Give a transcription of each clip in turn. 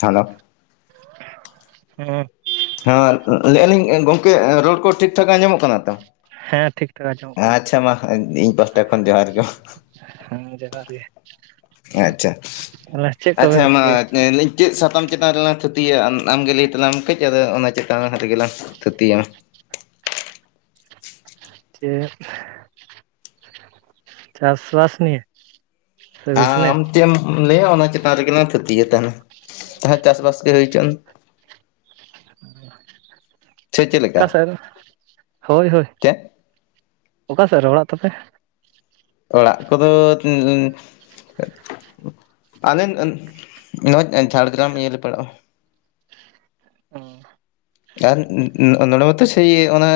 Hello [unintelligible] ᱦᱩᱸᱼᱼ ᱦᱮᱸ ᱞᱟᱹᱭᱼᱟ ᱞᱤᱧ ᱜᱚᱝᱠᱮ ᱨᱚᱲ ᱠᱚ ᱴᱷᱤᱠ ᱴᱷᱟᱠ ᱟᱸᱡᱚᱢᱚᱜ ᱠᱟᱱᱟ ᱛᱚ᱾ ᱦᱮᱸ ᱴᱷᱤᱠ ᱴᱷᱟᱠ ᱟᱸᱡᱚᱢᱚᱜ ᱠᱟᱱᱟ ᱟᱪᱪᱷᱟ ᱢᱟ ᱤᱧ ᱯᱟᱦᱴᱟ ᱠᱷᱚᱱ ᱡᱚᱦᱟᱨ ᱜᱮ᱾ ᱦᱮᱸ ᱡᱚᱦᱟᱨ ᱜᱮ ᱟᱪᱪᱷᱟ ᱛᱟᱦᱚᱞᱮ ᱪᱮᱫ ᱟᱪᱪᱷᱟ ᱠᱚᱵᱮᱱ ᱢᱟ ᱪᱤᱠᱟᱹᱭᱟ ᱞᱟᱹᱭᱼᱼ ᱪᱮᱫ ᱥᱟᱛᱟᱢ ᱪᱮᱛᱟᱱ ᱨᱮᱞᱟᱝ ᱛᱷᱩᱛᱤᱭᱟ ᱟᱢᱜᱮ ᱞᱟᱹᱭ ᱛᱟᱞᱟᱝ ᱢᱮ ᱠᱟᱹᱡ ᱟᱫᱚ ᱚᱱᱟ ᱪᱮᱛᱟᱱ ᱨᱮᱜᱮᱞᱟᱝ ᱛᱷᱩᱛᱤᱭᱟ᱾ ᱪᱮᱫ? ᱪᱟᱥ ᱵᱟᱥ ᱱᱤᱭᱮ ᱥᱮ ᱵᱤᱡᱽᱱᱮᱥ ᱟᱢ ᱪᱮᱫ ᱮᱢ ᱞᱟᱹᱭᱟ ᱚᱱᱟ ᱪᱮᱛᱟᱱ ᱨᱮᱜᱮ ᱞᱟᱝ ᱛᱷᱩᱛᱤᱭᱟ ᱛᱟᱦᱞᱮ᱾ ᱛᱟᱦᱮ ᱪᱟᱥ ᱵᱟᱥ ᱜᱮ ᱦᱩᱭ ᱦᱚᱪᱚᱱ᱾ ᱥᱮ ᱪᱮᱫ ᱞᱮᱠᱟ ᱚᱠᱟ ᱥᱮᱱ? ᱦᱳᱭ ᱦᱳᱭ᱾ ᱪᱮᱫ ᱚᱠᱟᱥᱮᱫ ᱨᱮ ᱚᱲᱟᱜ ᱛᱟᱯᱮ? ᱚᱲᱟᱜ ᱠᱚᱫᱚ ᱯᱟᱞᱮᱱ ᱱᱚᱜᱼᱚᱭ ᱡᱷᱟᱲᱜᱨᱟᱢ ᱤᱭᱟᱹᱮᱞᱮ ᱯᱟᱲᱟᱜᱼᱟ᱾ ᱚ᱾ ᱟᱨ ᱱᱚᱰᱮ ᱢᱟᱛᱚ ᱥᱮᱭ ᱚᱱᱟ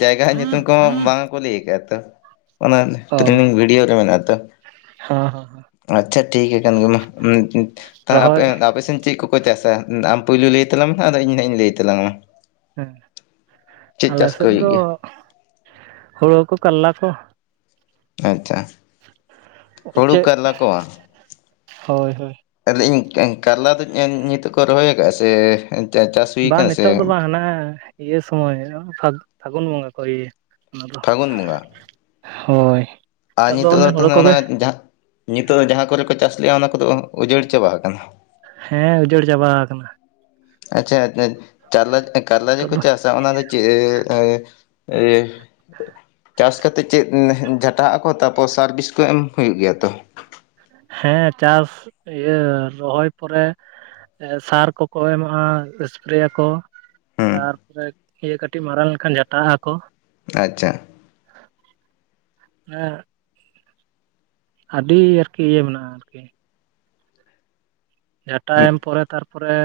ᱡᱟᱭᱜᱟ ᱧᱩᱛᱩᱢ ᱠᱚᱢᱟ ᱵᱟᱝ ᱠᱚ ᱞᱟᱹᱭ ᱠᱟᱜᱼᱟ ᱛᱚ ᱚᱱᱟ ᱦᱚᱸ ᱴᱤᱨᱱᱤᱝ ᱵᱷᱤᱰᱤᱭᱳ ᱨᱮ ᱢᱮᱱᱟᱜ ᱟᱛᱚ᱾ ᱦᱚᱸ ᱟᱪᱪᱷᱟ ᱴᱷᱤᱠ ᱟᱠᱟᱱ ᱜᱮ ᱢᱟ, ᱟᱯᱮ ᱨᱚᱦᱚᱭ ᱟᱯᱮᱥᱮᱱ ᱪᱮᱫ ᱠᱚ ᱠᱚ ᱪᱟᱹᱥᱼᱟ ᱟᱢ ᱯᱳᱭᱞᱳ ᱞᱟᱹᱭ ᱛᱟᱞᱟᱝ ᱢᱮᱱᱦᱟᱜ ᱟᱫᱚ ᱤᱧ ᱱᱟᱜᱼᱤᱧ ᱞᱟᱹᱭ ᱛᱟᱞᱟᱝᱼᱟ᱾ ᱦᱮᱸ, ᱟᱞᱮ ᱥᱮᱫ ᱫᱚ ᱜᱮᱭᱟ ᱦᱩᱲᱩ ᱠᱚ ᱠᱟᱨᱞᱟ ᱠᱚ᱾ ᱟᱪᱪᱷᱟ᱾ ᱦᱩᱲᱩ ᱪᱮᱫ? ᱠᱟᱨᱞᱟ ᱦᱳᱭ ᱦᱳᱭ᱾ ᱞᱟᱹᱭ ᱤᱧ ᱠᱟᱨᱞᱟ ᱫᱚ ᱧᱤᱛᱚᱜ ᱠᱚ ᱨᱚᱦᱚᱭ ᱠᱟᱫᱼᱟ ᱥᱮ ᱪᱟᱥ ᱦᱩᱭ ᱠᱟᱱᱟ ᱥᱮ ᱦᱟᱱᱮ ᱤᱭᱟᱹ ᱥᱚᱢᱚᱭ ᱯᱷᱟᱜ ᱯᱷᱟᱜᱟᱩᱱ ᱵᱚᱸᱜᱟ ᱠᱚ ᱤᱭᱟᱹ ᱚᱱᱟ ᱫᱚ᱾ ᱯᱷᱟᱹᱜᱩᱱ ᱦᱳᱭ᱾ ᱟ ᱱᱤᱛᱚᱜ ᱚᱱᱮ ᱫᱚ ᱦᱳᱲᱳ ᱛᱟᱦᱞᱮ ᱚᱱᱟ ᱠᱚᱜᱮ ᱡᱟᱦᱟᱸ ᱧᱤᱛᱚᱜ ᱫᱚ ᱡᱟᱦᱟᱸ ᱠᱚᱨᱮ ᱠᱚ ᱪᱟᱥ ᱞᱮᱼᱟ ᱚᱱᱟ ᱠᱚᱫᱚ ᱩᱡᱟᱹᱲ ᱪᱟᱵᱟ ᱠᱟᱱᱟ? ᱦᱮᱸ ᱩᱡᱟᱹᱲ ᱪᱟᱵᱟ ᱠᱟᱱᱟ᱾ ᱟᱪᱪᱷᱟ ᱪᱟᱨᱞᱟ ᱮ ᱠᱟᱨᱞᱟᱡ ᱡᱮ ᱱᱤᱛᱚᱜ ᱠᱚ ᱫᱚ ᱪᱟᱥ [unintelligible] ᱚᱱᱟ ᱫᱚ ᱪᱮᱫ ᱮᱻ ᱮᱻ ᱪᱟᱥ ᱠᱟᱛᱮ ᱪᱮᱫ ᱡᱷᱟᱴᱟᱣᱟᱜ-ᱟ ᱠᱚ ᱛᱟᱯᱚᱨ ᱥᱟᱨᱼᱵᱤᱥ ᱠᱚ ᱮᱢ ᱦᱩᱭᱩᱜ ᱜᱮᱭᱟ ᱛᱚ? ᱦᱮᱸ ᱪᱟᱥ ᱤᱭᱟᱹ ᱨᱚᱦᱚᱭ ᱯᱚᱨᱮ ᱮ ᱥᱟᱨ ᱠᱚᱠᱚ ᱮᱢᱟᱜᱼᱟ ᱮᱥᱯᱨᱮᱭᱟᱠᱚ᱾ ᱦᱩᱸ ᱛᱟᱨᱯᱚᱨᱮ ᱤᱭᱟᱹ ᱠᱟᱹᱴᱤᱡ ᱢᱟᱨᱟᱝ ᱞᱮᱱᱠᱷᱟᱱ ᱡᱟᱴᱟᱣᱟᱜᱼᱟ ᱠᱚ᱾ ᱟᱪᱪᱷᱟ᱾ [inaudible] ᱟᱹᱰᱤ ᱟᱨᱠᱤ ᱤᱭᱟᱹ ᱢᱮᱱᱟᱜᱼᱟ ᱟᱨᱠᱤ᱾ ᱡᱷᱟᱴᱟ ᱮᱢ ᱯᱚᱨᱮ ᱛᱟᱨᱯᱚᱨᱮ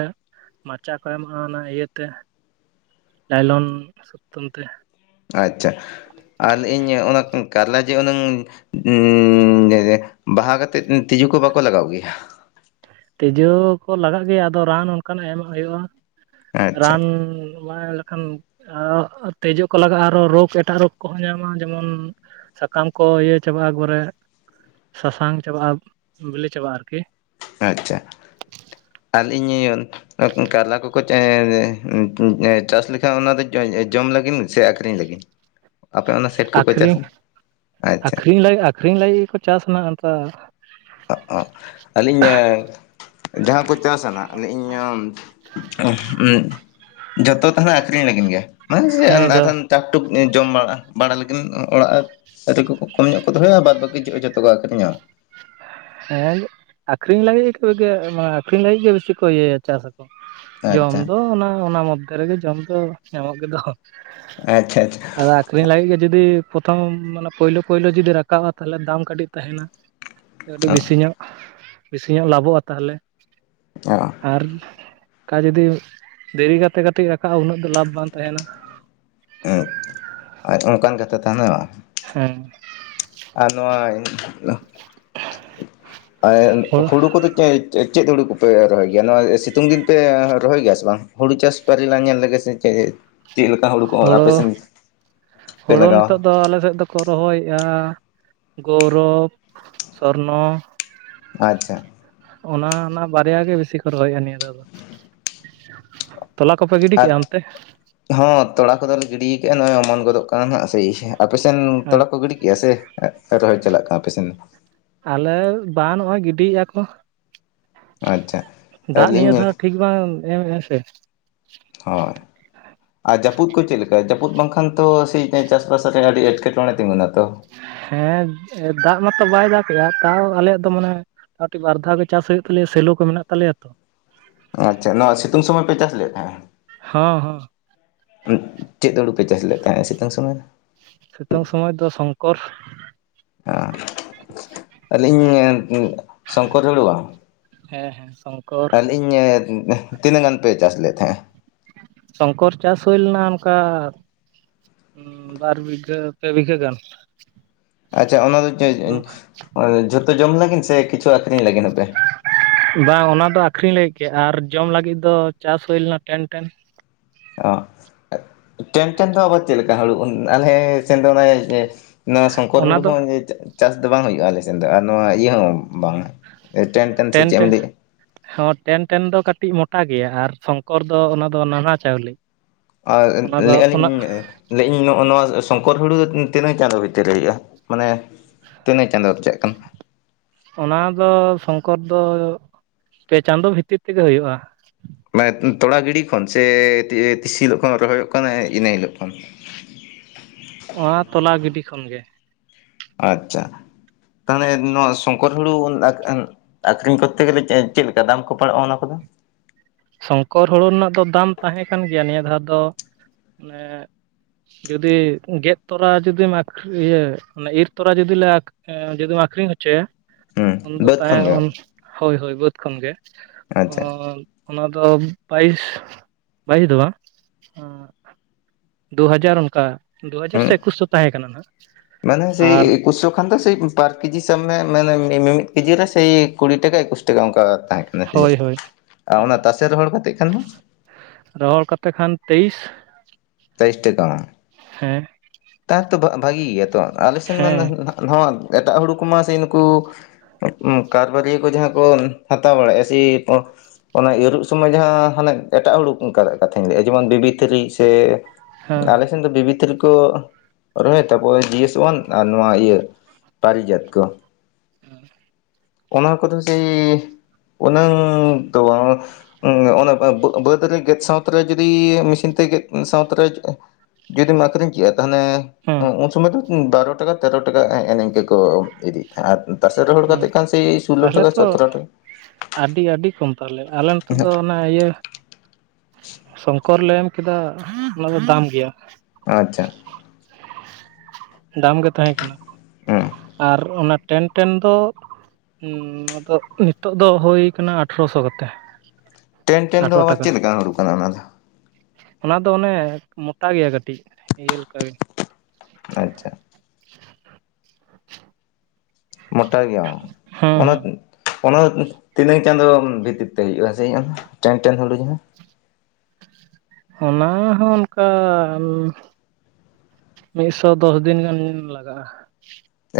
ᱢᱟᱪᱟ ᱠᱚ ᱮᱢᱟᱜᱼᱟ ᱚᱱᱟ ᱤᱭᱟᱹᱛᱮ ᱞᱟᱭᱞᱚᱱ ᱥᱩᱛᱟᱹᱢ ᱛᱮ᱾ ᱟᱪᱪᱷᱟ ᱟᱨ ᱞᱟᱹᱭ-ᱤᱧ ᱚᱱᱟ ᱠᱟᱨᱞᱟ ᱡᱚ ᱦᱩᱱᱟᱹᱝ ᱮᱻ ᱵᱟᱦᱟ ᱠᱟᱛᱮᱫ ᱛᱤᱡᱩ ᱠᱚ ᱵᱟᱠᱚ ᱞᱟᱜᱟᱣ ᱜᱮᱭᱟ? ᱛᱮᱡᱳ ᱠᱚ ᱞᱟᱜᱟᱜ ᱜᱮᱭᱟ ᱟᱫᱚ ᱨᱟᱱ ᱚᱱᱠᱟᱱᱟᱜ ᱮᱢᱟᱜ ᱦᱳᱭᱩᱜᱼᱟ ᱟᱪᱪᱷᱟ ᱨᱟᱱ ᱵᱟᱝ ᱮᱢ ᱞᱮᱠᱷᱟᱱ ᱛᱮᱡᱳ ᱠᱚ ᱞᱟᱜᱟᱜᱼᱟ ᱟᱨᱚ ᱨᱳᱜᱽ ᱮᱴᱟᱜ ᱨᱳᱜᱽ ᱠᱚᱦᱚᱸ ᱧᱟᱢᱟ ᱡᱮᱢᱚᱱ ᱥᱟᱠᱟᱢ ᱠᱚ ᱤᱭᱟᱹ ᱪᱟᱵᱟᱜᱼᱟ ᱮᱠᱵᱟᱨᱮ ᱥᱟᱥᱟᱝ ᱪᱟᱵᱟᱜᱼᱟ ᱵᱤᱞᱤ ᱪᱟᱵᱟᱜᱼᱟ ᱟᱨᱠᱤ᱾ ᱟᱪᱪᱷᱟ, ᱟᱹᱞᱤᱧ ᱠᱟᱨᱞᱟ ᱠᱚᱠᱚ ᱪᱟ ᱮᱻ ᱪᱟᱥ ᱞᱮ ᱠᱷᱟᱱ ᱚᱱᱟ ᱫᱚ ᱡᱚᱢ ᱞᱟᱹᱜᱤᱱ ᱥᱮ ᱟᱠᱷᱨᱤᱧ ᱞᱟᱹᱜᱤᱱ? ᱟᱯᱮ ᱚᱱᱟ ᱥᱟᱭᱤᱰ ᱠᱚᱠᱚ ᱪᱟᱥᱟ ᱟᱪᱪᱷᱟ᱾ ᱟᱹᱠᱷᱨᱤᱧ ᱞᱟᱹᱜᱤᱫ ᱜᱮᱠᱚ ᱪᱟᱥ ᱟᱱᱟ ᱟᱱᱛᱟ ᱚ ᱚ ᱟᱹᱞᱤᱧ ᱡᱟᱦᱟᱸ ᱠᱚ ᱪᱟᱥ ᱟᱱᱟᱜ ᱞᱟᱹᱭ ᱤᱧ ᱡᱷᱚᱛᱚ ᱛᱟᱦᱚᱞᱮ ᱟᱠᱷᱨᱤᱧ ᱞᱟᱹᱜᱤᱱ ᱜᱮ ᱢᱟᱱᱮ ᱦᱮᱸ ᱡᱚ [unintelligible] ᱴᱟᱠ ᱴᱩᱠ ᱡᱚᱢ ᱵᱟᱲᱟ ᱵᱟᱲᱟ ᱞᱟᱹᱜᱤᱱ ᱚᱲᱟᱜ [unintelligible] ᱠᱚᱢ ᱧᱚᱜ ᱠᱚ ᱫᱚᱦᱚᱭᱟ ᱵᱟᱫ ᱵᱟᱠᱤ ᱡᱷᱚᱛᱚ ᱠᱚ ᱟᱠᱷᱨᱤᱧᱟ? ᱦᱮᱸ ᱟᱠᱷᱨᱤᱧ ᱞᱟᱹᱜᱤᱫ ᱠᱚᱜᱮ ᱢᱟᱱᱮ ᱟᱠᱷᱨᱤᱧ ᱞᱟᱹᱜᱤᱫ ᱜᱮ ᱵᱤᱥᱤ ᱠᱚ ᱤᱭᱟᱹᱭᱟ ᱪᱟᱥᱼᱟ᱾ ᱡᱚᱢ ᱟᱪᱪᱷᱟ ᱫᱚ ᱚᱱᱟ ᱚᱱᱟ ᱢᱚᱫᱫᱷᱮ ᱨᱮᱜᱮ ᱡᱚᱢ ᱫᱚ ᱧᱟᱢᱚᱜ ᱜᱮᱫᱚ᱾ ᱟᱪᱪᱷᱟ ᱟᱪᱪᱷᱟ᱾ ᱟᱫᱚ ᱟᱠᱷᱨᱤᱧ ᱞᱟᱹᱜᱤᱫ ᱜᱮ ᱡᱩᱫᱤ ᱯᱨᱚᱛᱷᱚᱢ ᱢᱟᱱᱮ ᱯᱳᱭᱞᱳ ᱯᱳᱭᱞᱳ ᱡᱩᱫᱤ ᱨᱟᱠᱟᱵᱼᱟ ᱛᱟᱦᱚᱞᱮ ᱫᱟᱢ ᱠᱟᱹᱴᱤᱡ ᱛᱟᱦᱮᱱᱟ᱾ ᱟᱹᱰᱤ ᱵᱤᱥᱤ ᱧᱚᱜ ᱵᱤᱥᱤ ᱧᱚᱜ ᱞᱟᱵᱷᱚᱜᱼᱟ ᱛᱟᱦᱚᱞᱮ ᱚ ᱟᱨ ᱠᱟ ᱡᱩᱫᱤ ᱫᱮᱨᱤ ᱠᱟᱛᱮ ᱠᱟᱹᱴᱤᱡ ᱨᱟᱠᱟᱵᱼᱟ ᱩᱱᱟᱹᱜ ᱫᱚ ᱞᱟᱵᱷ ᱵᱟᱝ ᱛᱟᱦᱮᱱᱟ᱾ ᱟᱪ ᱚᱱᱠᱟᱱ ᱠᱟᱛᱷᱟ ᱛᱟᱦᱚᱞᱮ ᱵᱟᱝ ᱦᱮᱸ ᱟᱨ ᱱᱚᱣᱟ ᱦᱳᱲᱳ ᱦᱩᱲᱩ ᱠᱚᱫᱚ ᱪᱮᱫ ᱪᱮ ᱪᱮᱫ ᱦᱩᱲᱩ ᱠᱚᱯᱮ ᱨᱚᱦᱚᱭ ᱜᱮᱭᱟ᱾ ᱱᱚᱣᱟ ᱥᱤᱛᱩᱝ ᱫᱤᱱ ᱯᱮ ᱨᱚᱦᱚᱭ ᱜᱮᱭᱟ ᱥᱮ ᱵᱟᱝ, ᱦᱩᱲᱩ ᱪᱟᱥ ᱯᱟᱨᱤ ᱞᱟᱝ ᱧᱮᱞ ᱞᱮᱜᱮ ᱥᱮ ᱪᱮ ᱦᱳᱲᱳ ᱯᱮ ᱦᱳᱲᱳ ᱞᱟᱜᱟᱣᱟ ᱱᱤᱛᱳᱜ ᱫᱚ ᱟᱞᱮ ᱥᱮᱫ ᱫᱚ ᱠᱚ ᱨᱚᱦᱚᱭᱮᱫᱼᱟ ᱜᱳᱣᱨᱚᱵᱽ, ᱥᱚᱨᱱᱚ, ᱟᱪᱪᱷᱟ ᱚᱱᱟ ᱚᱱᱟ ᱵᱟᱨᱭᱟ ᱜᱮ ᱵᱤᱥᱤ ᱠᱚ ᱨᱚᱦᱚᱭᱮᱫᱼᱟ ᱱᱤᱭᱟᱹ ᱫᱷᱟᱣ ᱫᱚ ᱛᱚᱞᱟ ᱠᱚᱯᱮ ᱜᱤᱰᱤ ᱠᱮᱫᱼᱟ ᱟᱨ ᱚᱱᱛᱮ? ᱦᱚᱸ, ᱛᱚᱲᱟ ᱠᱚᱫᱚ ᱞᱮ ᱜᱤᱰᱤ ᱟᱠᱟᱫᱟ, ᱱᱚᱜᱼᱚᱭ ᱚᱢᱚᱱ ᱜᱚᱫᱚᱜ ᱠᱟᱱᱟ ᱦᱟᱸᱜ ᱥᱮᱭ ᱥᱮ᱾ [unintelligible] ᱟᱯᱮ ᱥᱮᱫ ᱦᱮᱸ ᱛᱚᱲᱟ ᱠᱚ ᱜᱤᱰᱤ ᱠᱮᱫᱟ ᱥᱮ ᱨᱚᱦᱚᱭ ᱪᱟᱞᱟᱜ ᱠᱟᱱᱟ ᱟᱯᱮ ᱥᱮᱱ? ᱟᱞᱮ ᱵᱟᱝ, ᱱᱚᱜᱼᱚᱭ ᱜᱤᱰᱤ ᱮᱫᱟ ᱠᱚ᱾ ᱟᱪᱪᱷᱟ ᱫᱟᱜ ᱱᱤᱭᱟᱹ ᱟᱹᱞᱤᱧ ᱫᱷᱟᱣ ᱴᱷᱤᱠ ᱵᱟᱝ ᱮᱢᱮᱫᱼᱟᱸ [unintelligible] ᱥᱮ, ᱦᱳᱸᱭ, ᱟᱨ ᱡᱟᱹᱯᱩᱫ ᱠᱚ ᱪᱮᱫ ᱞᱮᱠᱟ? ᱡᱟᱹᱯᱩᱫ ᱵᱟᱝᱠᱷᱟᱱ ᱛᱚ ᱥᱮ ᱪᱟᱥᱵᱟᱥ ᱨᱮ ᱟᱹᱰᱤ ᱮᱸᱴᱠᱮᱴᱚᱬᱮ ᱛᱤᱸᱜᱩᱱᱟ ᱛᱚ᱾ ᱦᱮᱸ, ᱫᱟᱜ ᱢᱟᱛᱚ ᱵᱟᱭ ᱫᱟᱜ ᱮᱫᱟ ᱛᱟᱣ ᱟᱞᱮᱭᱟᱜ ᱫᱚ ᱢᱟᱱᱮ ᱟᱨᱴᱤ [unintelligible] ᱵᱟᱨ ᱫᱷᱟᱣ ᱜᱮ ᱪᱟᱥ ᱦᱩᱭᱩᱜ ᱛᱟᱞᱮᱭᱟ ᱥᱮᱞᱳ ᱠᱚ ᱢᱮᱱᱟᱜ ᱛᱟᱞᱮᱭᱟ ᱛᱚ᱾ ᱟᱪᱪᱷᱟ, ᱱᱚᱣᱟ ᱥᱤᱛᱩᱝ ᱥᱚᱢᱚᱭ ᱯᱮ ᱪᱟᱥ ᱞᱮᱫ ᱛᱟᱦᱮᱸᱫ? ᱦᱚᱸ ᱦᱚᱸ [unintelligible] ᱪᱮᱫ ᱦᱩᱲᱩ ᱯᱮ ᱪᱟᱥ ᱞᱮᱫ ᱛᱟᱦᱮᱸᱫ ᱥᱤᱛᱩᱝ ᱥᱩᱢᱚᱭ? ᱥᱤᱛᱩᱝ ᱥᱚᱢᱚᱭ ᱫᱚ ᱥᱚᱝᱠᱚᱨ᱾ ᱦᱮᱸ [unintelligible] ᱟᱹᱞᱤᱧ ᱥᱚᱝᱠᱚᱨ ᱦᱩᱹᱲᱩ [unintelligible] ᱦᱮᱸ ᱦᱮᱸ ᱥᱚᱝ [unintelligible] ᱟᱹᱞᱤᱧ ᱮ [unintelligible] ᱛᱤᱱᱟᱹᱜ ᱜᱟᱱ ᱯᱮ ᱪᱟᱥ ᱞᱮᱫ ᱛᱟᱦᱮᱸᱫ? ᱥᱚᱝᱠᱚᱨ ᱪᱟᱥ ᱦᱩᱭ ᱞᱮᱱᱟ ᱚᱱᱠᱟ ᱵᱟᱨ ᱵᱤᱜᱷᱟᱹ ᱯᱮ ᱵᱤᱜᱷᱟᱹ ᱜᱟᱱ᱾ ᱟᱪᱪᱷᱟ, ᱚᱱᱟ ᱫᱚ ᱡᱷᱚᱛᱚ ᱡᱚᱢ ᱞᱟᱹᱜᱤᱫ ᱥᱮ ᱠᱤᱪᱷᱩ ᱟᱹᱠᱷᱨᱤᱧ ᱞᱟᱹᱜᱤᱫ ᱯᱮ? ᱵᱟᱝ ᱚᱱᱟ ᱫᱚ ᱟᱹᱠᱷᱨᱤᱧ ᱞᱟᱹᱜᱤᱫ ᱜᱮ ᱟᱨ ᱡᱚᱢ ᱞᱟᱹᱜᱤᱫ ᱫᱚ ᱪᱟᱥ ᱦᱩᱭ ᱞᱮᱱᱟ ᱴᱮᱱ ᱴᱮᱱ [unintelligible] ᱚ ᱴᱮᱱ ᱴᱮᱱ [unintelligible] ᱫᱚ ᱟᱵᱟᱨ ᱪᱮᱫ ᱞᱮᱠᱟ ᱦᱩᱲᱩ ᱟᱞᱮ [unintelligible] ‍? ᱥᱮᱱ ᱫᱚ ᱚᱱᱮ [unintelligible] ᱱᱚᱣᱟ ᱥᱚᱝᱠᱚᱨ ᱚᱱᱟ ᱦᱩᱲᱩ ᱫᱚ ᱦᱚᱸᱭ [unintelligible] ᱪᱟᱥ ᱫᱚ ᱵᱟᱝ ᱦᱩᱭᱩᱜᱼᱟ ᱟᱞᱮ ᱥᱮᱫ ᱫᱚ ᱟᱨ ᱱᱚᱣᱟ ᱤᱭᱟᱹ [unintelligible] ᱦᱚᱸ ᱵᱟᱝᱼᱟ ᱴᱮᱱ ᱴᱮᱱ [unintelligible] ᱥᱮ ᱪᱮᱫ ᱮᱢ ᱞᱟᱹᱭ ᱮᱭᱟ᱾ ᱦᱮᱸ, ᱴᱮᱱ ᱴᱮᱱ ᱫᱚ ᱠᱟᱹᱴᱤᱡ ᱢᱚᱴᱟ ᱜᱮᱭᱟ ᱟᱨ ᱥᱚᱝᱠᱚᱨ ᱫᱚ‌ ᱚᱱᱟ ᱫᱚ ᱱᱟᱱᱦᱟ ᱪᱟᱣᱞᱮ᱾ ᱟᱨ ᱚᱱᱟ ᱫᱚ ᱞᱟᱹᱭᱮᱫᱼᱟ [unintelligible] ᱚᱱᱟ ᱟᱹᱞᱤᱧ ᱞᱟᱹᱭ ᱤᱧ [unintelligible] ᱱᱚᱜ ᱱᱚᱣᱟ ᱥᱚᱝᱠᱚᱨ ᱦᱩᱲᱩ ᱛᱤᱱᱟᱹᱜ ᱪᱟᱸᱫᱳ ᱵᱷᱤᱛᱤᱨ ᱨᱮ ᱦᱩᱭᱩᱜᱼᱟ? ᱢᱟᱱᱮ ᱛᱤᱱᱟᱹᱜ ᱪᱟᱸᱫᱚ ᱨᱮᱭᱟᱜ ᱠᱟᱱᱟ? ᱚᱱᱟ ᱫᱚ ᱥᱚᱝᱠᱚᱨ ᱫᱚ ᱯᱮ ᱪᱟᱸᱫᱳ ᱵᱷᱤᱛᱤᱨ ᱛᱮᱜᱮ ᱦᱩᱭᱩᱜᱼᱟ᱾ ᱛᱚᱲᱟ ᱜᱤᱰᱤ ᱠᱷᱚᱱ ᱥᱮ ᱛᱤᱥ ᱦᱤᱞᱳᱜ ᱠᱷᱚᱱ ᱨᱚᱦᱚᱭᱚᱜ ᱠᱟᱱᱟ ᱤᱱᱟᱹ ᱦᱤᱞᱳᱜ ᱠᱷᱚᱱ? ᱚᱱᱟ ᱛᱚᱞᱟ ᱜᱤᱰᱤ ᱠᱷᱚᱱ ᱜᱮ᱾ ᱟᱪᱪᱷᱟ, ᱛᱟᱦᱚᱞᱮ ᱱᱚᱣᱟ ᱥᱚᱝᱠᱚᱨ ᱦᱩᱲᱩ [unintelligible] ᱟᱹᱠᱷᱨᱤᱧ ᱠᱚᱨᱛᱮ ᱜᱮᱞᱮ ᱪᱮᱫ ᱞᱮᱠᱟ ᱫᱟᱢ ᱠᱚ ᱯᱟᱲᱟᱜᱼᱟ ᱚᱱᱟ ᱠᱚᱫᱚ? ᱥᱚᱝᱠᱚᱨ ᱦᱩᱲᱩ ᱨᱮᱱᱟᱜ ᱫᱚ ᱫᱟᱢ ᱛᱟᱦᱮᱸ ᱠᱟᱱ ᱜᱮᱭᱟ ᱱᱤᱭᱟᱹ ᱫᱷᱟᱣ ᱫᱚ, [unintelligible] ᱡᱩᱫᱤ ᱜᱮᱫ ᱛᱚᱨᱟ ᱡᱩᱫᱤ ᱟᱠᱷ ᱤᱭᱟᱹ ᱢᱟᱱᱮ ᱤᱨ ᱛᱚᱨᱟ ᱡᱚᱫᱤ ᱞᱮ ᱟᱹᱠ ᱡᱚᱫᱤᱢ ᱟᱹᱠᱷᱨᱤᱧ ᱦᱚᱪᱚᱭᱟ, ᱦᱩᱸ ᱩᱱᱫᱚ ᱵᱟᱹᱫᱽ ᱛᱟᱦᱮ ᱠᱷᱚᱱ ᱜᱮ [unintelligible] ᱦᱳᱭ ᱦᱳᱭ ᱵᱟᱹᱫᱽ ᱠᱷᱚᱱ ᱜᱮ, ᱟᱪᱪᱷᱟ ᱚᱱᱟ ᱫᱚ ᱵᱟᱭᱤᱥ ᱵᱟᱭᱤᱥ ᱫᱚ ᱵᱟᱝ ᱟᱸ ᱫᱩ ᱦᱟᱡᱟᱨ ᱚᱱᱠᱟ ᱫᱩ ᱦᱟᱡᱟᱨ ᱦᱩᱸ ᱥᱮ ᱮᱠᱩᱥᱚ ᱛᱟᱦᱮᱸ ᱠᱟᱱᱟ ᱱᱟᱦᱟᱸᱜ ᱾ ᱢᱟᱱᱮ ᱥᱮᱭ ᱮᱠᱩᱥᱚ ᱠᱷᱟᱱ ᱫᱚ ᱥᱮ ᱯᱟᱨ ᱠᱮᱡᱤ ᱥᱟᱢ ᱢᱮ ᱢᱟᱱᱮ ᱢᱤ ᱢᱤᱢᱤᱫ ᱠᱮᱡᱤ ᱨᱮ ᱥᱮᱭ ᱠᱩᱲᱤ ᱴᱟᱠᱟ ᱮᱠᱩᱥ ᱴᱟᱠᱟ ᱚᱱᱠᱟ ᱛᱟᱦᱮᱸ ᱠᱟᱱᱟ᱾ ᱦᱳᱭ ᱦᱳᱭ ᱟ ᱚᱱᱟ ᱦᱳᱭ ᱛᱟᱥᱮ ᱨᱚᱦᱚᱲ ᱠᱟᱛᱮᱫ ᱠᱷᱟᱱ ᱦᱚ ᱨᱚᱦᱚᱲ ᱠᱟᱛᱮ ᱠᱷᱟᱱ ᱛᱮᱭᱤᱥ᱾ ᱛᱮᱭᱤᱥ ᱴᱟᱠᱟ᱾ ᱦᱮᱸ᱾ ᱛᱟᱦᱮ ᱛᱚ ᱵᱷᱟ ᱵᱷᱟᱜᱤ ᱜᱮᱭᱟ ᱛᱚ, ᱟᱞᱮ ᱥᱮᱫ ᱢᱟ ᱱᱟ ᱦᱮᱸ ᱱᱟᱣᱟ ᱮᱴᱟᱜ ᱦᱩᱲᱩ ᱠᱚᱢᱟ ᱥᱮ ᱮᱱᱠᱩ ᱠᱟᱨᱵᱟᱹᱨᱤᱭᱟᱹ ᱠᱚ ᱡᱟᱦᱟᱸᱭ ᱠᱚ ᱦᱟᱛᱟᱣ ᱵᱟᱲᱟᱭᱼᱟ ᱥᱮ ᱚᱱᱟ ᱤᱨᱩᱜ ᱥᱚᱢᱚᱭ ᱡᱟᱦᱟᱸ ᱦᱟᱱᱮ ᱮᱴᱟᱜ ᱦᱩᱲᱩ ᱚᱱᱠᱟ ᱱᱟᱜ ᱠᱟᱛᱷᱟᱧ ᱞᱟᱹᱭᱼᱟ ᱡᱮᱢᱚᱱ ᱵᱤᱵᱤ ᱛᱷᱤᱨᱤ ᱥᱮ ᱦᱮᱸ ᱟᱞᱮ ᱥᱮᱱ ᱫᱚ ᱵᱤᱵᱤ ᱛᱷᱤᱨᱤ ᱠᱚ ᱨᱚᱦᱚᱭ [unintelligible] ᱛᱟᱨᱯᱚᱨ ᱡᱤ ᱮᱥ ᱚᱣᱟᱱ ᱟᱨ ᱱᱚᱣᱟ ᱯᱟᱹᱨᱤ ᱡᱟᱹᱛ ᱠᱚ, ᱚᱱᱟ ᱠᱚᱫᱚ ᱡᱮ ᱩᱱᱟᱹᱝ ᱫᱚ ᱵᱟᱝ ᱚᱱᱟ ᱵᱟᱹ-ᱵᱟᱹᱫᱽ ᱨᱮ ᱜᱮᱫ ᱥᱟᱶᱛᱮ ᱨᱮ ᱡᱚᱫᱤ ᱢᱮᱥᱤᱱ ᱛᱮ ᱜᱮᱫ ᱥᱟᱶᱛᱮ ᱨᱮ ᱡᱩᱫᱤᱢ ᱟᱹᱠᱷᱨᱤᱧ ᱠᱮᱜ-ᱟ᱾ ᱛᱟᱦᱚᱞᱮ ᱦᱮᱸ ᱩᱱ ᱥᱩᱢᱚᱭ ᱫᱚ ᱵᱟᱨᱚ ᱴᱟᱠᱟ ᱛᱮᱨᱚ ᱴᱟᱠᱟ ᱦᱮᱜ ᱱᱤᱝᱠᱟ ᱠᱚ ᱤᱫᱤᱜ ᱟᱨ ᱛᱟᱥᱮ ᱨᱚᱦᱚᱲ ᱦᱮᱸ ᱠᱟᱛᱮᱜ ᱠᱷᱟᱱ ᱥᱮᱭ ᱥᱳᱞᱳ ᱛᱟᱦᱚᱞᱮ ᱴᱟᱠᱟ ᱛᱚ ᱥᱚᱛᱮᱨᱚ ᱴᱟᱠᱟ᱾ ᱟᱹᱰᱤ ᱟᱹᱰᱤ ᱠᱚᱢ ᱛᱟᱞᱮ ᱟᱞᱮ ᱱᱚᱛᱮ ᱫᱚ ᱚᱱᱟ ᱤᱭᱟᱹ ᱥᱚᱝᱠᱚᱨ ᱞᱮ ᱮᱢ ᱠᱮᱫᱟ ᱚᱱᱟ ᱫᱚ ᱫᱟᱢ ᱜᱮᱭᱟ᱾ ᱟᱪᱪᱷᱟ, ᱫᱟᱢ ᱜᱮ ᱛᱟᱦᱮᱸᱠᱟᱱᱟ ᱦᱩᱸ ᱟᱨ ᱚᱱᱟ ᱴᱮᱱᱴ- ᱴᱮᱱ ᱫᱚ ᱟᱫᱚ ᱱᱤᱛᱚᱜ ᱫᱚ ᱦᱩᱭ ᱟᱠᱟᱱᱟ ᱟᱴᱷᱨᱚ ᱥᱚ ᱠᱟᱛᱮ᱾ ᱴᱮᱱ-ᱴᱮᱱ ᱫᱚ ᱟᱴᱷᱨᱚ ᱟᱵᱟᱨ ᱴᱟᱠᱟ ᱪᱮᱫ ᱞᱮᱠᱟ ᱦᱩᱲᱩ ᱠᱟᱱᱟ ᱚᱱᱟ ᱫᱚ? ᱚᱱᱟ ᱫᱚ ᱚᱱᱮ ᱢᱚᱴᱟ ᱜᱮᱭᱟ ᱠᱟᱹᱴᱤᱡ ᱤᱭᱟᱹᱞᱮᱠᱟ ᱜᱮ᱾ ᱟᱪᱪᱷᱟ, ᱢᱳᱴᱟ ᱜᱮᱭᱟ ᱦᱮᱸ ᱚᱱᱟ ᱦᱮᱸ ᱚᱱᱟ ᱛᱤᱱᱟᱹᱝ ᱪᱟᱸᱫᱳ ᱵᱷᱤᱛᱤᱨ ᱛᱮ ᱦᱩᱭᱩᱜ-ᱟ ᱥᱮ ᱤᱧ ᱴᱮᱱ ᱴᱮᱱ ᱦᱩᱲᱩ ᱡᱟᱦᱟᱸ? ᱚᱱᱟ ᱦᱚᱸ ᱚᱱᱠᱟ ᱢᱤᱫ ᱥᱚ ᱫᱚᱥ ᱫᱤᱱ ᱜᱟᱱ ᱞᱟᱜᱟᱜ-ᱟ᱾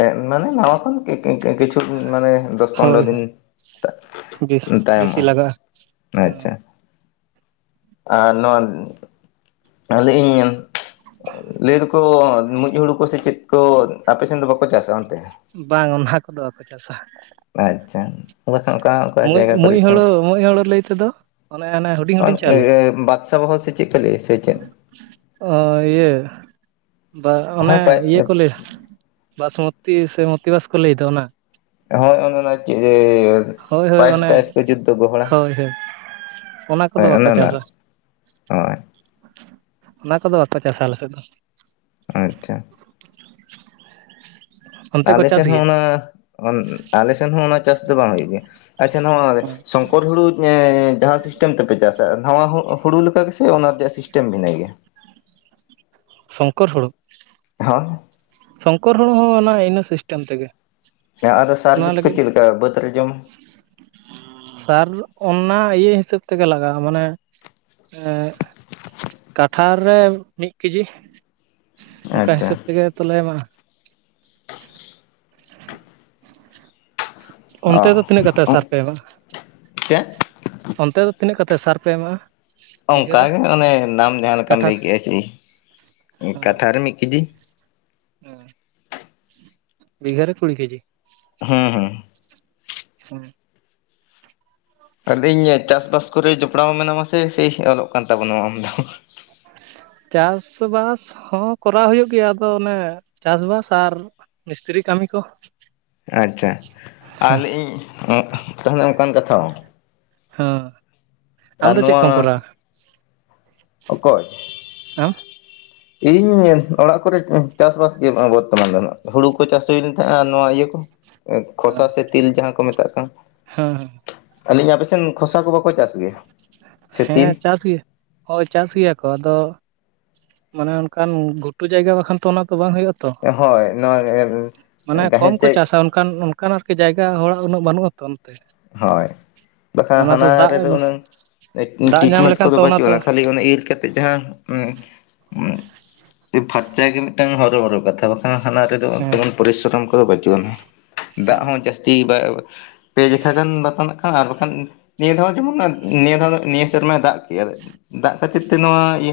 ᱮ ᱢᱟᱱᱮ ᱱᱟᱣᱟ ᱠᱷᱚᱱ ᱠᱤ ᱠᱤᱪᱷᱩ ᱢᱟᱱᱮ ᱫᱚᱥ ᱯᱚᱱᱨᱚ ᱦᱳᱭ ᱫᱤᱱ ᱦᱳᱭ ᱵᱮᱥ ᱵᱮᱥᱤ ᱛᱟᱭᱚᱢᱜ-ᱟ᱾ ᱞᱟᱜᱟᱜᱼᱟ ᱦᱮᱸ ᱟᱪᱪᱷᱟ, ᱟᱨ ᱱᱚᱣᱟ ᱟᱹᱞᱮ ᱤᱧ ᱞᱟᱹᱭ ᱫᱚᱠᱚ ᱢᱩᱸᱡ ᱦᱩᱲᱩ ᱠᱚ ᱥᱮ ᱪᱮᱫ ᱠᱚ ᱟᱯᱮ ᱥᱮᱱ ᱫᱚ ᱵᱟᱠᱚ ᱪᱟᱥᱟ ᱚᱱᱛᱮ? ᱵᱟᱝ ᱚᱱᱟ ᱠᱚᱫᱚ ᱵᱟᱠᱚ ᱪᱟᱥᱟ᱾ ᱟᱪᱪᱷᱟ ᱵᱟᱠᱷᱟᱱ ᱚᱠᱟ ᱚᱠᱟ ᱢᱩᱡ ᱡᱟᱭᱜᱟ ᱢᱩᱡ ᱠᱚᱨᱮ ᱦᱩᱲᱩ ᱪᱚᱝ ᱢᱩᱡ ᱦᱩᱲᱩ ᱞᱟᱹᱭ ᱛᱮᱫᱚ ᱚᱱᱮ ᱚᱱᱮ ᱦᱩᱰᱤᱧ ᱦᱩᱰᱤᱧ ᱪᱟᱣᱞᱮ᱾ [unintelligible] ᱥᱮ ᱪᱮᱫ ᱯᱮ ᱞᱟᱹᱭᱟ ᱥᱮ ᱪᱮᱫ? ᱚ ᱤᱭᱟᱹ ᱵᱟ ᱚᱱᱮ ᱦᱳᱭ ᱤᱭᱟᱹ ᱠᱚ ᱞᱮ ᱵᱟᱥᱢᱚᱛᱤ ᱥᱮ ᱢᱚᱛᱤᱵᱟᱥ ᱠᱚ ᱞᱟᱹᱭ ᱫᱚ ᱚᱱᱟ? ᱦᱳᱭ ᱚᱱ ᱚᱱᱟ ᱪᱮᱻ ᱦᱳᱭ ᱦᱳᱭ ᱯᱟᱭᱮᱥ ᱚᱱᱮ ᱴᱟᱭᱮᱥ ᱠᱚ ᱡᱩᱫᱽ ᱫᱚ ᱜᱚᱦᱚᱲᱟ᱾ ᱦᱳᱭ ᱦᱳᱭ ᱚᱱᱟ ᱠᱚᱫᱚ ᱦᱳᱭ ᱚᱱᱮ ᱵᱟᱠᱚ ᱚᱱᱟ, ᱪᱟᱥᱟ ᱦᱳᱭ᱾ ᱚᱱᱟ ᱠᱚᱫᱚ ᱵᱟᱠᱚ ᱪᱟᱥᱟ ᱟᱞᱮ ᱥᱮᱫ ᱫᱚ᱾ ᱟᱪᱪᱷᱟ᱾ [unintelligible] ᱚᱱᱛᱮ ᱠᱚ ᱟᱞᱮ ᱪᱟᱥ ᱥᱮᱱ ᱦᱚᱸ ᱜᱮᱭᱟ ᱚᱱᱟ ᱟᱞᱮ ᱥᱮᱱ ᱦᱚᱸ ᱚᱱᱟ ᱪᱟᱥ ᱫᱚ ᱵᱟᱝ ᱦᱩᱭᱩᱜ ᱜᱮᱭᱟ ᱟᱪᱪᱷᱟ ᱱᱚᱣᱟ ᱥᱚᱝ ᱠᱚᱨ ᱦᱩᱲᱩ ᱮᱻ ᱡᱟᱦᱟᱸ ᱥᱤᱥᱴᱮᱢ ᱛᱮᱯᱮ ᱪᱟᱥᱟ ᱱᱟᱣᱟ ᱦᱩᱲᱩ ᱞᱮᱠᱟ ᱜᱮ ᱥᱮ ᱚᱱᱟ ᱨᱮᱭᱟᱜ ᱥᱤᱥᱴᱮᱢ ᱵᱷᱤᱱᱟᱹ ᱜᱮᱭᱟ? ᱥᱚᱝᱠᱚᱨ ᱦᱩᱲᱩ? ᱦᱮᱸ᱾ ᱥᱚᱝᱠᱚᱨ ᱦᱩᱲᱩ ᱦᱚᱸ ᱚᱱᱟ ᱤᱱᱟᱹ ᱥᱤᱥᱴᱮᱢ ᱛᱮᱜᱮ᱾ ᱦᱮᱸ ᱟᱫᱚ ᱚᱱᱟ ᱥᱟᱨᱵᱷᱤᱥ ᱠᱚ ᱞᱟᱹᱜᱤᱫ ᱪᱮᱫ ᱞᱮᱠᱟ ᱵᱟᱹᱫᱽ ᱨᱮ ᱡᱚᱢ ᱥᱟᱨ ᱚᱱᱟ ᱤᱭᱟᱹ ᱦᱤᱥᱟᱹᱵ ᱛᱮᱜᱮ ᱞᱟᱜᱟᱜᱼᱟ ᱢᱟᱱᱮ ᱮᱜ ᱠᱟᱴᱷᱟ ᱨᱮ ᱫᱚ ᱢᱤᱫ ᱠᱮᱡᱤ ᱚᱱᱠᱟ ᱟᱪᱪᱷᱟ ᱦᱤᱥᱟᱹᱵ ᱛᱮᱜᱮ ᱛᱚᱞᱮ ᱮᱢᱟᱜ-ᱟ᱾ [inaudible] ᱚᱱᱛᱮ ᱫᱚ ᱛᱤᱱᱟᱹᱜ ᱠᱟᱛᱮ ᱚ ᱥᱟᱨ ᱯᱮ ᱮᱢᱟᱜᱼᱟ, ᱪᱮᱫ ᱚᱱᱛᱮ ᱫᱚ ᱛᱤᱱᱟᱹᱜ ᱠᱟᱛᱮ ᱥᱟᱨ ᱯᱮ ᱮᱢᱟᱜᱼᱟ᱾ ᱵᱤᱜᱷᱟᱹ ᱚᱱᱠᱟ ᱨᱮ ᱜᱮ ᱚᱱᱮ ᱱᱟᱢ ᱡᱟᱦᱟᱸ ᱞᱮᱠᱟᱢ ᱠᱟᱴᱷᱟ ᱞᱟᱹᱭ ᱨᱮ? ᱠᱮᱫᱼᱟ ᱥᱮ, ᱢᱤᱫ ᱦᱚᱸ ᱠᱟᱴᱷᱟᱨ ᱨᱮ ᱢᱤᱫ ᱠᱮᱡᱤ᱾ ᱦᱮᱸ ᱵᱤᱜᱽ ᱨᱮ ᱠᱩᱲᱤ ᱠᱮᱡᱤ᱾ ᱦᱩᱸ ᱦᱩᱸ ᱦᱮᱸ [unintelligible] ᱟᱞᱤᱧ ᱜᱮ ᱪᱟᱥᱵᱟᱥ ᱠᱚᱨᱮ ᱡᱚᱯᱲᱟᱣ ᱢᱮᱱᱟᱢᱟᱥᱮ ᱥᱮ ᱚᱞᱚᱜ ᱠᱟᱱ ᱛᱟᱵᱚᱱᱟ ᱟᱢᱫᱚ᱾ ᱪᱟᱥᱵᱟᱥ ᱦᱚᱸ ᱠᱚᱨᱟᱣ ᱦᱩᱭᱩᱜ ᱜᱮᱭᱟ ᱟᱫᱚ ᱚᱱᱮ ᱪᱟᱥᱵᱟᱥ ᱟᱨ ᱢᱤᱥᱛᱨᱤ ᱠᱟᱹᱢᱤ ᱠᱚ ᱟᱪᱪᱷᱟ ᱟᱨ ᱞᱟᱹᱭ ᱤᱧ ᱚᱱᱮ ᱚᱱᱠᱟᱱ ᱠᱟᱛᱷᱟ ᱵᱟᱝ ᱦᱮᱸ ᱟᱢ ᱟᱨ ᱫᱚ ᱪᱮᱫ ᱠᱚᱢ ᱱᱚᱣᱟ ᱠᱚᱨᱟᱣᱟ? ᱚᱠᱚᱭ? ᱟᱢ ᱤᱧ ᱚᱲᱟᱜ ᱠᱚᱨᱮ ᱪᱟᱥᱵᱟᱥ ᱜᱮ ᱵᱚᱨᱛᱚᱢᱟᱱ ᱫᱚ ᱱᱚᱜᱼᱚᱭ, ᱦᱩᱲᱩ ᱠᱚ ᱪᱟᱥ ᱦᱩᱭ ᱞᱮᱱ ᱛᱟᱦᱮᱸᱱᱟ ᱱᱚᱣᱟ ᱤᱭᱟᱹ ᱠᱚᱼᱼ ᱠᱷᱚᱥᱟ ᱥᱮ ᱛᱤᱞ ᱡᱟᱦᱟᱸ ᱠᱚ ᱢᱮᱛᱟᱜ ᱠᱟᱱ᱾ ᱦᱩᱸ ᱦᱩᱸ ᱟᱹᱞᱤᱧ ᱟᱯᱮᱥᱮᱫ ᱠᱷᱚᱥᱟ ᱠᱚ ᱵᱟᱠᱚ ᱪᱟᱥ ᱜᱮᱭᱟ? ᱥᱮ ᱦᱮᱸ ᱛᱤᱞ? ᱪᱟᱥ ᱜᱮ ᱦᱚᱭ ᱪᱟᱥ ᱜᱮᱭᱟᱠᱚ ᱟᱫᱚ, ᱢᱟᱱᱮ ᱚᱱᱠᱟᱱ ᱜᱷᱩᱴᱩ ᱡᱟᱭᱜᱟ ᱵᱟᱠᱷᱟᱱ ᱛᱚ ᱚᱱᱟ ᱫᱚ ᱵᱟᱝ ᱦᱩᱭᱩᱜ-ᱟ᱾ ᱦᱚᱭ ᱱᱚᱣᱟ ᱜᱮ ᱜᱟᱦᱤᱨ ᱠᱚᱢ ᱠᱚ ᱪᱮᱫ? ᱪᱟᱥᱟ ᱚᱱᱠᱟᱱ ᱚᱱᱠᱟᱱ ᱟᱨᱠᱤ ᱡᱟᱭᱜᱟ ᱦᱚᱲᱟᱜ ᱩᱱᱟᱹᱜ ᱵᱟᱹᱱᱩᱜ ᱟᱛᱚᱼᱼ ᱦᱚᱭ ᱵᱟᱠᱷᱟᱱ ᱫᱚ ᱦᱟᱱᱟ ᱫᱟᱜ ᱨᱮᱫᱚ ᱩᱩᱱᱟᱹᱝ, ᱫᱟᱜ ᱧᱟᱢ ᱴᱨᱤᱴᱢᱮᱱᱴ ᱞᱮᱠᱷᱟᱱ ᱠᱚᱫᱚ ᱛᱚ ᱚᱱᱟ ᱵᱟᱹᱪᱩᱜᱼᱟ ᱫᱚ [unintelligible] ᱚᱱᱟ ᱤᱨ ᱠᱟᱛᱮᱫ ᱡᱟᱦᱟᱸ [unintelligible] ᱯᱷᱷᱟᱪᱟ ᱜᱮ ᱢᱤᱫᱴᱟᱝ ᱦᱚᱨᱚ ᱵᱚᱨᱚ ᱠᱟᱛᱷᱟ ᱫᱚ ᱦᱟᱱᱟ ᱨᱮᱫ ᱦᱮᱸ ᱯᱚᱨᱤᱥᱨᱚᱢ ᱠᱚᱫᱚ ᱵᱟᱹᱪᱩᱟᱱᱤᱡ, ᱫᱟᱜ ᱦᱮᱸ ᱦᱚᱸ ᱡᱟᱹᱥᱛᱤ ᱵᱟᱭᱼᱼ ᱯᱮ ᱡᱚᱠᱷᱚᱡ ᱫᱚ ᱱᱚᱛᱮ ᱱᱟᱜᱠᱷᱟᱱ ᱵᱟᱠᱷᱟᱱ ᱱᱤᱭᱟᱹ ᱫᱷᱟᱣ ᱡᱮᱢᱚᱱ ᱱᱤᱭᱟᱹ ᱫᱷᱟᱣ ᱱᱤᱭᱟᱹ ᱥᱮᱨᱢᱟ ᱫᱟᱜ ᱠᱮᱫᱼᱟᱭ ᱫᱟᱜ ᱠᱷᱟᱹᱛᱤᱨ ᱛᱮ ᱱᱚᱣᱟ ᱤᱭᱟᱹ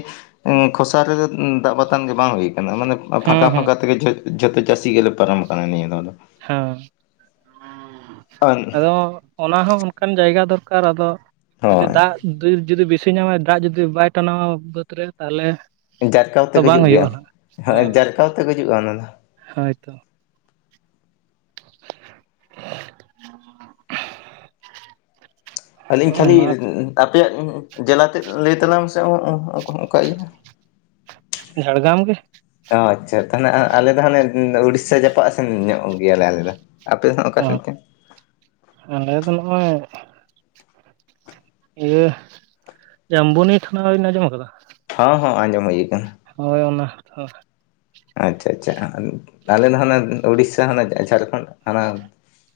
ᱠᱷᱚᱥᱟ ᱨᱮᱫᱚ ᱫᱟᱜ ᱵᱟᱛᱟᱝ ᱵᱟᱝ ᱦᱩᱭᱩᱜ ᱾ ᱢᱟᱱᱮ ᱦᱮᱸ ᱯᱷᱟᱸᱠᱟ ᱦᱮᱸ ᱯᱷᱟᱸᱠᱟ ᱛᱮᱜᱮ ᱡᱷᱚᱛᱚ ᱪᱟᱹᱥᱤ ᱜᱮᱞᱮ ᱯᱟᱨᱚᱢ ᱟᱠᱟᱱᱟ ᱱᱤᱭᱟᱹ ᱫᱷᱟᱣ ᱫᱚ᱾ ᱦᱮᱸ ᱟᱫᱚᱼᱼ ᱚᱱᱟ ᱦᱚᱸ ᱚᱱᱠᱟᱱ ᱡᱟᱭᱜᱟ ᱫᱚᱨᱠᱟᱨ ᱟᱫᱚ, ᱡᱩᱫᱤ ᱦᱳᱭ ᱫᱟᱜᱼᱼ ᱫᱩᱨ ᱡᱩᱫᱤ ᱵᱤᱥᱤ ᱧᱟᱢᱟᱭ ᱫᱟᱜ ᱡᱩᱫᱤ ᱵᱟᱭ ᱴᱟᱱᱟᱣᱟ ᱵᱟᱹᱫᱽ ᱨᱮᱼᱼ ᱛᱟᱦᱚᱞᱮᱼᱼ ᱡᱟᱨᱠᱟᱣ ᱛᱮ ᱜ ᱜᱩᱡᱩᱜ ᱜᱮᱭᱟ, ᱦᱮᱸ ᱡᱟᱨᱠᱟᱣ ᱛᱮ ᱜᱩᱡᱩ-ᱟ ᱚᱱᱟ ᱫᱚ᱾ ᱦᱚᱭ ᱛᱚ [inaudible] ᱟᱹᱞᱤᱧ ᱠᱷᱟᱹᱞᱤ ᱚᱱᱟ ᱟᱯᱮᱭᱟᱜ ᱡᱮᱞᱟ ᱛᱮᱫ ᱞᱟᱹᱭ ᱛᱟᱞᱟᱢ ᱥᱮ ᱚᱠᱟ ᱤᱭᱟᱹ ᱡᱷᱟᱲᱜᱟᱢ ᱜᱮ᱾ ᱚ ᱟᱪᱪᱷᱟ ᱛᱟᱦᱚᱞᱮ ᱟᱞᱮ ᱫᱚ ᱦᱟᱱᱮ ᱩᱲᱤᱥᱥᱟ ᱡᱟᱯᱟᱜᱼᱟ ᱥᱮᱱ ᱧᱚᱜ ᱜᱮᱭᱟᱞᱮ ᱟᱞᱮ ᱫᱚ᱾ ᱟᱯᱮ ᱫᱚ ᱚᱠᱟᱥᱮᱱ ᱠᱷᱚᱱ [unintelligible] ᱟᱰᱮ ᱫᱚ ᱱᱚᱜᱼᱚᱭ ᱤᱭᱟᱹ ᱡᱟᱢᱵᱚᱱᱤ ᱛᱷᱟᱱᱟ ᱵᱤᱱ ᱟᱸᱡᱚᱢ ᱟᱠᱟᱫᱟ? ᱦᱚᱸ ᱦᱚᱸ ᱟᱸᱡᱚᱢ ᱮ ᱟᱠᱟᱱᱟ᱾ ᱦᱚᱭ ᱚᱱᱟᱼᱼ ᱟᱪᱪᱷᱟ ᱟᱪᱪᱷᱟ ᱛᱟᱦᱞᱮ ᱫᱚ ᱡᱠ ᱩᱲᱤᱥᱥᱟ ᱦᱟᱱᱟ ᱡᱷᱟᱲᱠᱷᱚᱸᱰ ᱦᱟᱱᱟ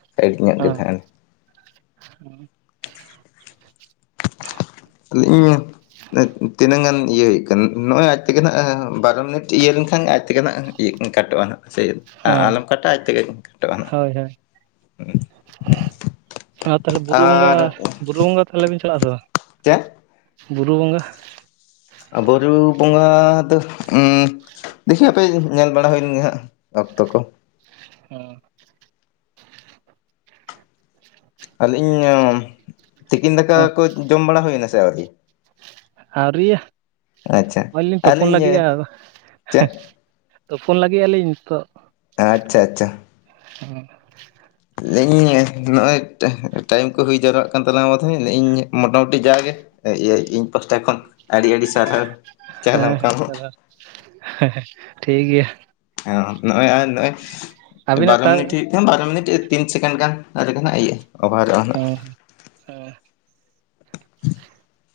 [unintelligible] ᱦᱮᱸ [unintelligible] ᱤᱧ [unintelligible] ᱛᱤᱱᱟᱹᱜ ᱜᱟᱱ ᱤᱭᱟᱹ ᱦᱩᱭᱩᱜ ᱠᱟᱱᱟ, ᱱᱚᱜᱼᱚᱭ ᱟᱡᱽ ᱛᱮᱜᱮ ᱱᱟᱜ ᱵᱟᱨᱚ ᱢᱤᱱᱤᱴ ᱤᱭᱟᱹ ᱞᱮᱱᱠᱷᱟᱱ ᱟᱡᱽ ᱛᱮᱜᱮ ᱱᱟᱜᱼᱼ ᱠᱟᱴᱟᱜ-ᱟ ᱦᱟᱸᱜ ᱦᱚᱸ ᱟᱞᱚᱢ ᱠᱟᱴᱟᱜᱼᱟ, ᱟᱡ ᱛᱮᱜ ᱠᱟᱴᱟᱜᱼᱟ ᱦᱟᱸᱜ ᱦᱳᱭ ᱦᱳᱭ ᱦᱩᱸ ᱟᱨ ᱛᱟᱦᱚᱞᱮ ᱵᱩᱨᱩ ᱵᱚᱸᱜᱟ ᱵᱩᱨᱩ, ᱵᱚᱸᱜᱟ ᱛᱟᱦᱚᱞᱮ ᱵᱮᱱ ᱪᱟᱞᱟᱜ ᱟᱥᱮ ᱵᱟᱝ? ᱪᱮᱫ? ᱵᱩᱨᱩ ᱵᱚᱸᱜᱟ ᱵᱩᱨᱩ ᱵᱚᱸᱜᱟ ᱫᱚᱼᱼ ᱫᱤᱭᱮ ᱦᱟᱯᱮ ᱧᱮᱞ ᱵᱟᱲᱟ ᱦᱩᱭ ᱞᱮᱜᱮ ᱦᱟᱸᱜ ᱚᱠᱛᱚ ᱠᱚ᱾ ᱦᱮᱸ [unintelligible] ᱟᱹᱞᱤᱧ ᱛᱤᱠᱤᱱ ᱫᱟᱠᱟ ᱦᱚᱸ ᱠᱚ ᱡᱚᱢ ᱵᱟᱲᱟ ᱦᱩᱭᱱᱟ ᱥᱮ ᱟᱣᱨᱤ? ᱟᱹᱣᱨᱨᱤᱭᱟ, ᱱᱚᱜᱼᱚᱭ ᱞᱤᱧ ᱛᱩᱯᱳᱱ ᱟᱹᱞᱤᱧ ᱞᱟᱹᱜᱤᱫᱼᱟ ᱟᱫᱚᱼᱼ ᱪᱮᱫ ᱛᱚ ᱯᱷᱳᱱ ᱞᱟᱹᱜᱤᱫ ᱟᱹᱞᱤᱧ ᱱᱤᱛᱚᱜ᱾ ᱟᱪᱪᱷᱟ ᱟᱪᱪᱷᱟ ᱦᱩᱸ [unintelligible] ᱞᱟᱹᱭ ᱤᱧ ᱱᱚᱜᱼᱚᱭ, ᱴᱟᱭᱤᱢ ᱠᱚ ᱦᱩᱭ ᱡᱟᱣᱨᱟᱜ ᱠᱟᱱ ᱛᱟᱞᱟᱝ ᱢᱟᱫᱷᱮ ᱤᱧ ᱢᱚᱴᱟᱢᱩᱴᱤ ᱡᱟᱜᱮᱼᱼ ᱤᱭᱟᱹ ᱤᱧ ᱯᱟᱦᱴᱟ ᱠᱷᱚᱱ ᱟᱹᱰᱤ ᱟᱹᱰᱤ ᱥᱟᱨᱦᱟᱣ ᱪᱟᱞ ᱟᱢᱠᱟ. ᱱᱟ. ᱧ ᱾ ᱦᱮ [unintelligible] ᱴᱷᱤᱠ ᱜᱮᱭᱟ᱾ ᱱᱚᱜᱼᱚᱭ ᱟᱨ ᱱᱚᱜᱼᱚᱭ ᱟᱹᱵᱤᱱᱟᱜ ᱵᱟᱨᱚ ᱴᱟ ᱦᱮᱸ ᱢᱤᱱᱤᱴᱤ ᱵᱟᱨᱚ ᱢᱤᱱᱤᱴ ᱛᱤᱱ ᱥᱮᱠᱮᱱᱰ ᱜᱟᱱ ᱨᱮᱜᱮ ᱦᱟᱸᱜ ᱤᱭᱟᱹᱼᱟ᱾ ᱦᱩᱸ ᱦᱩᱸ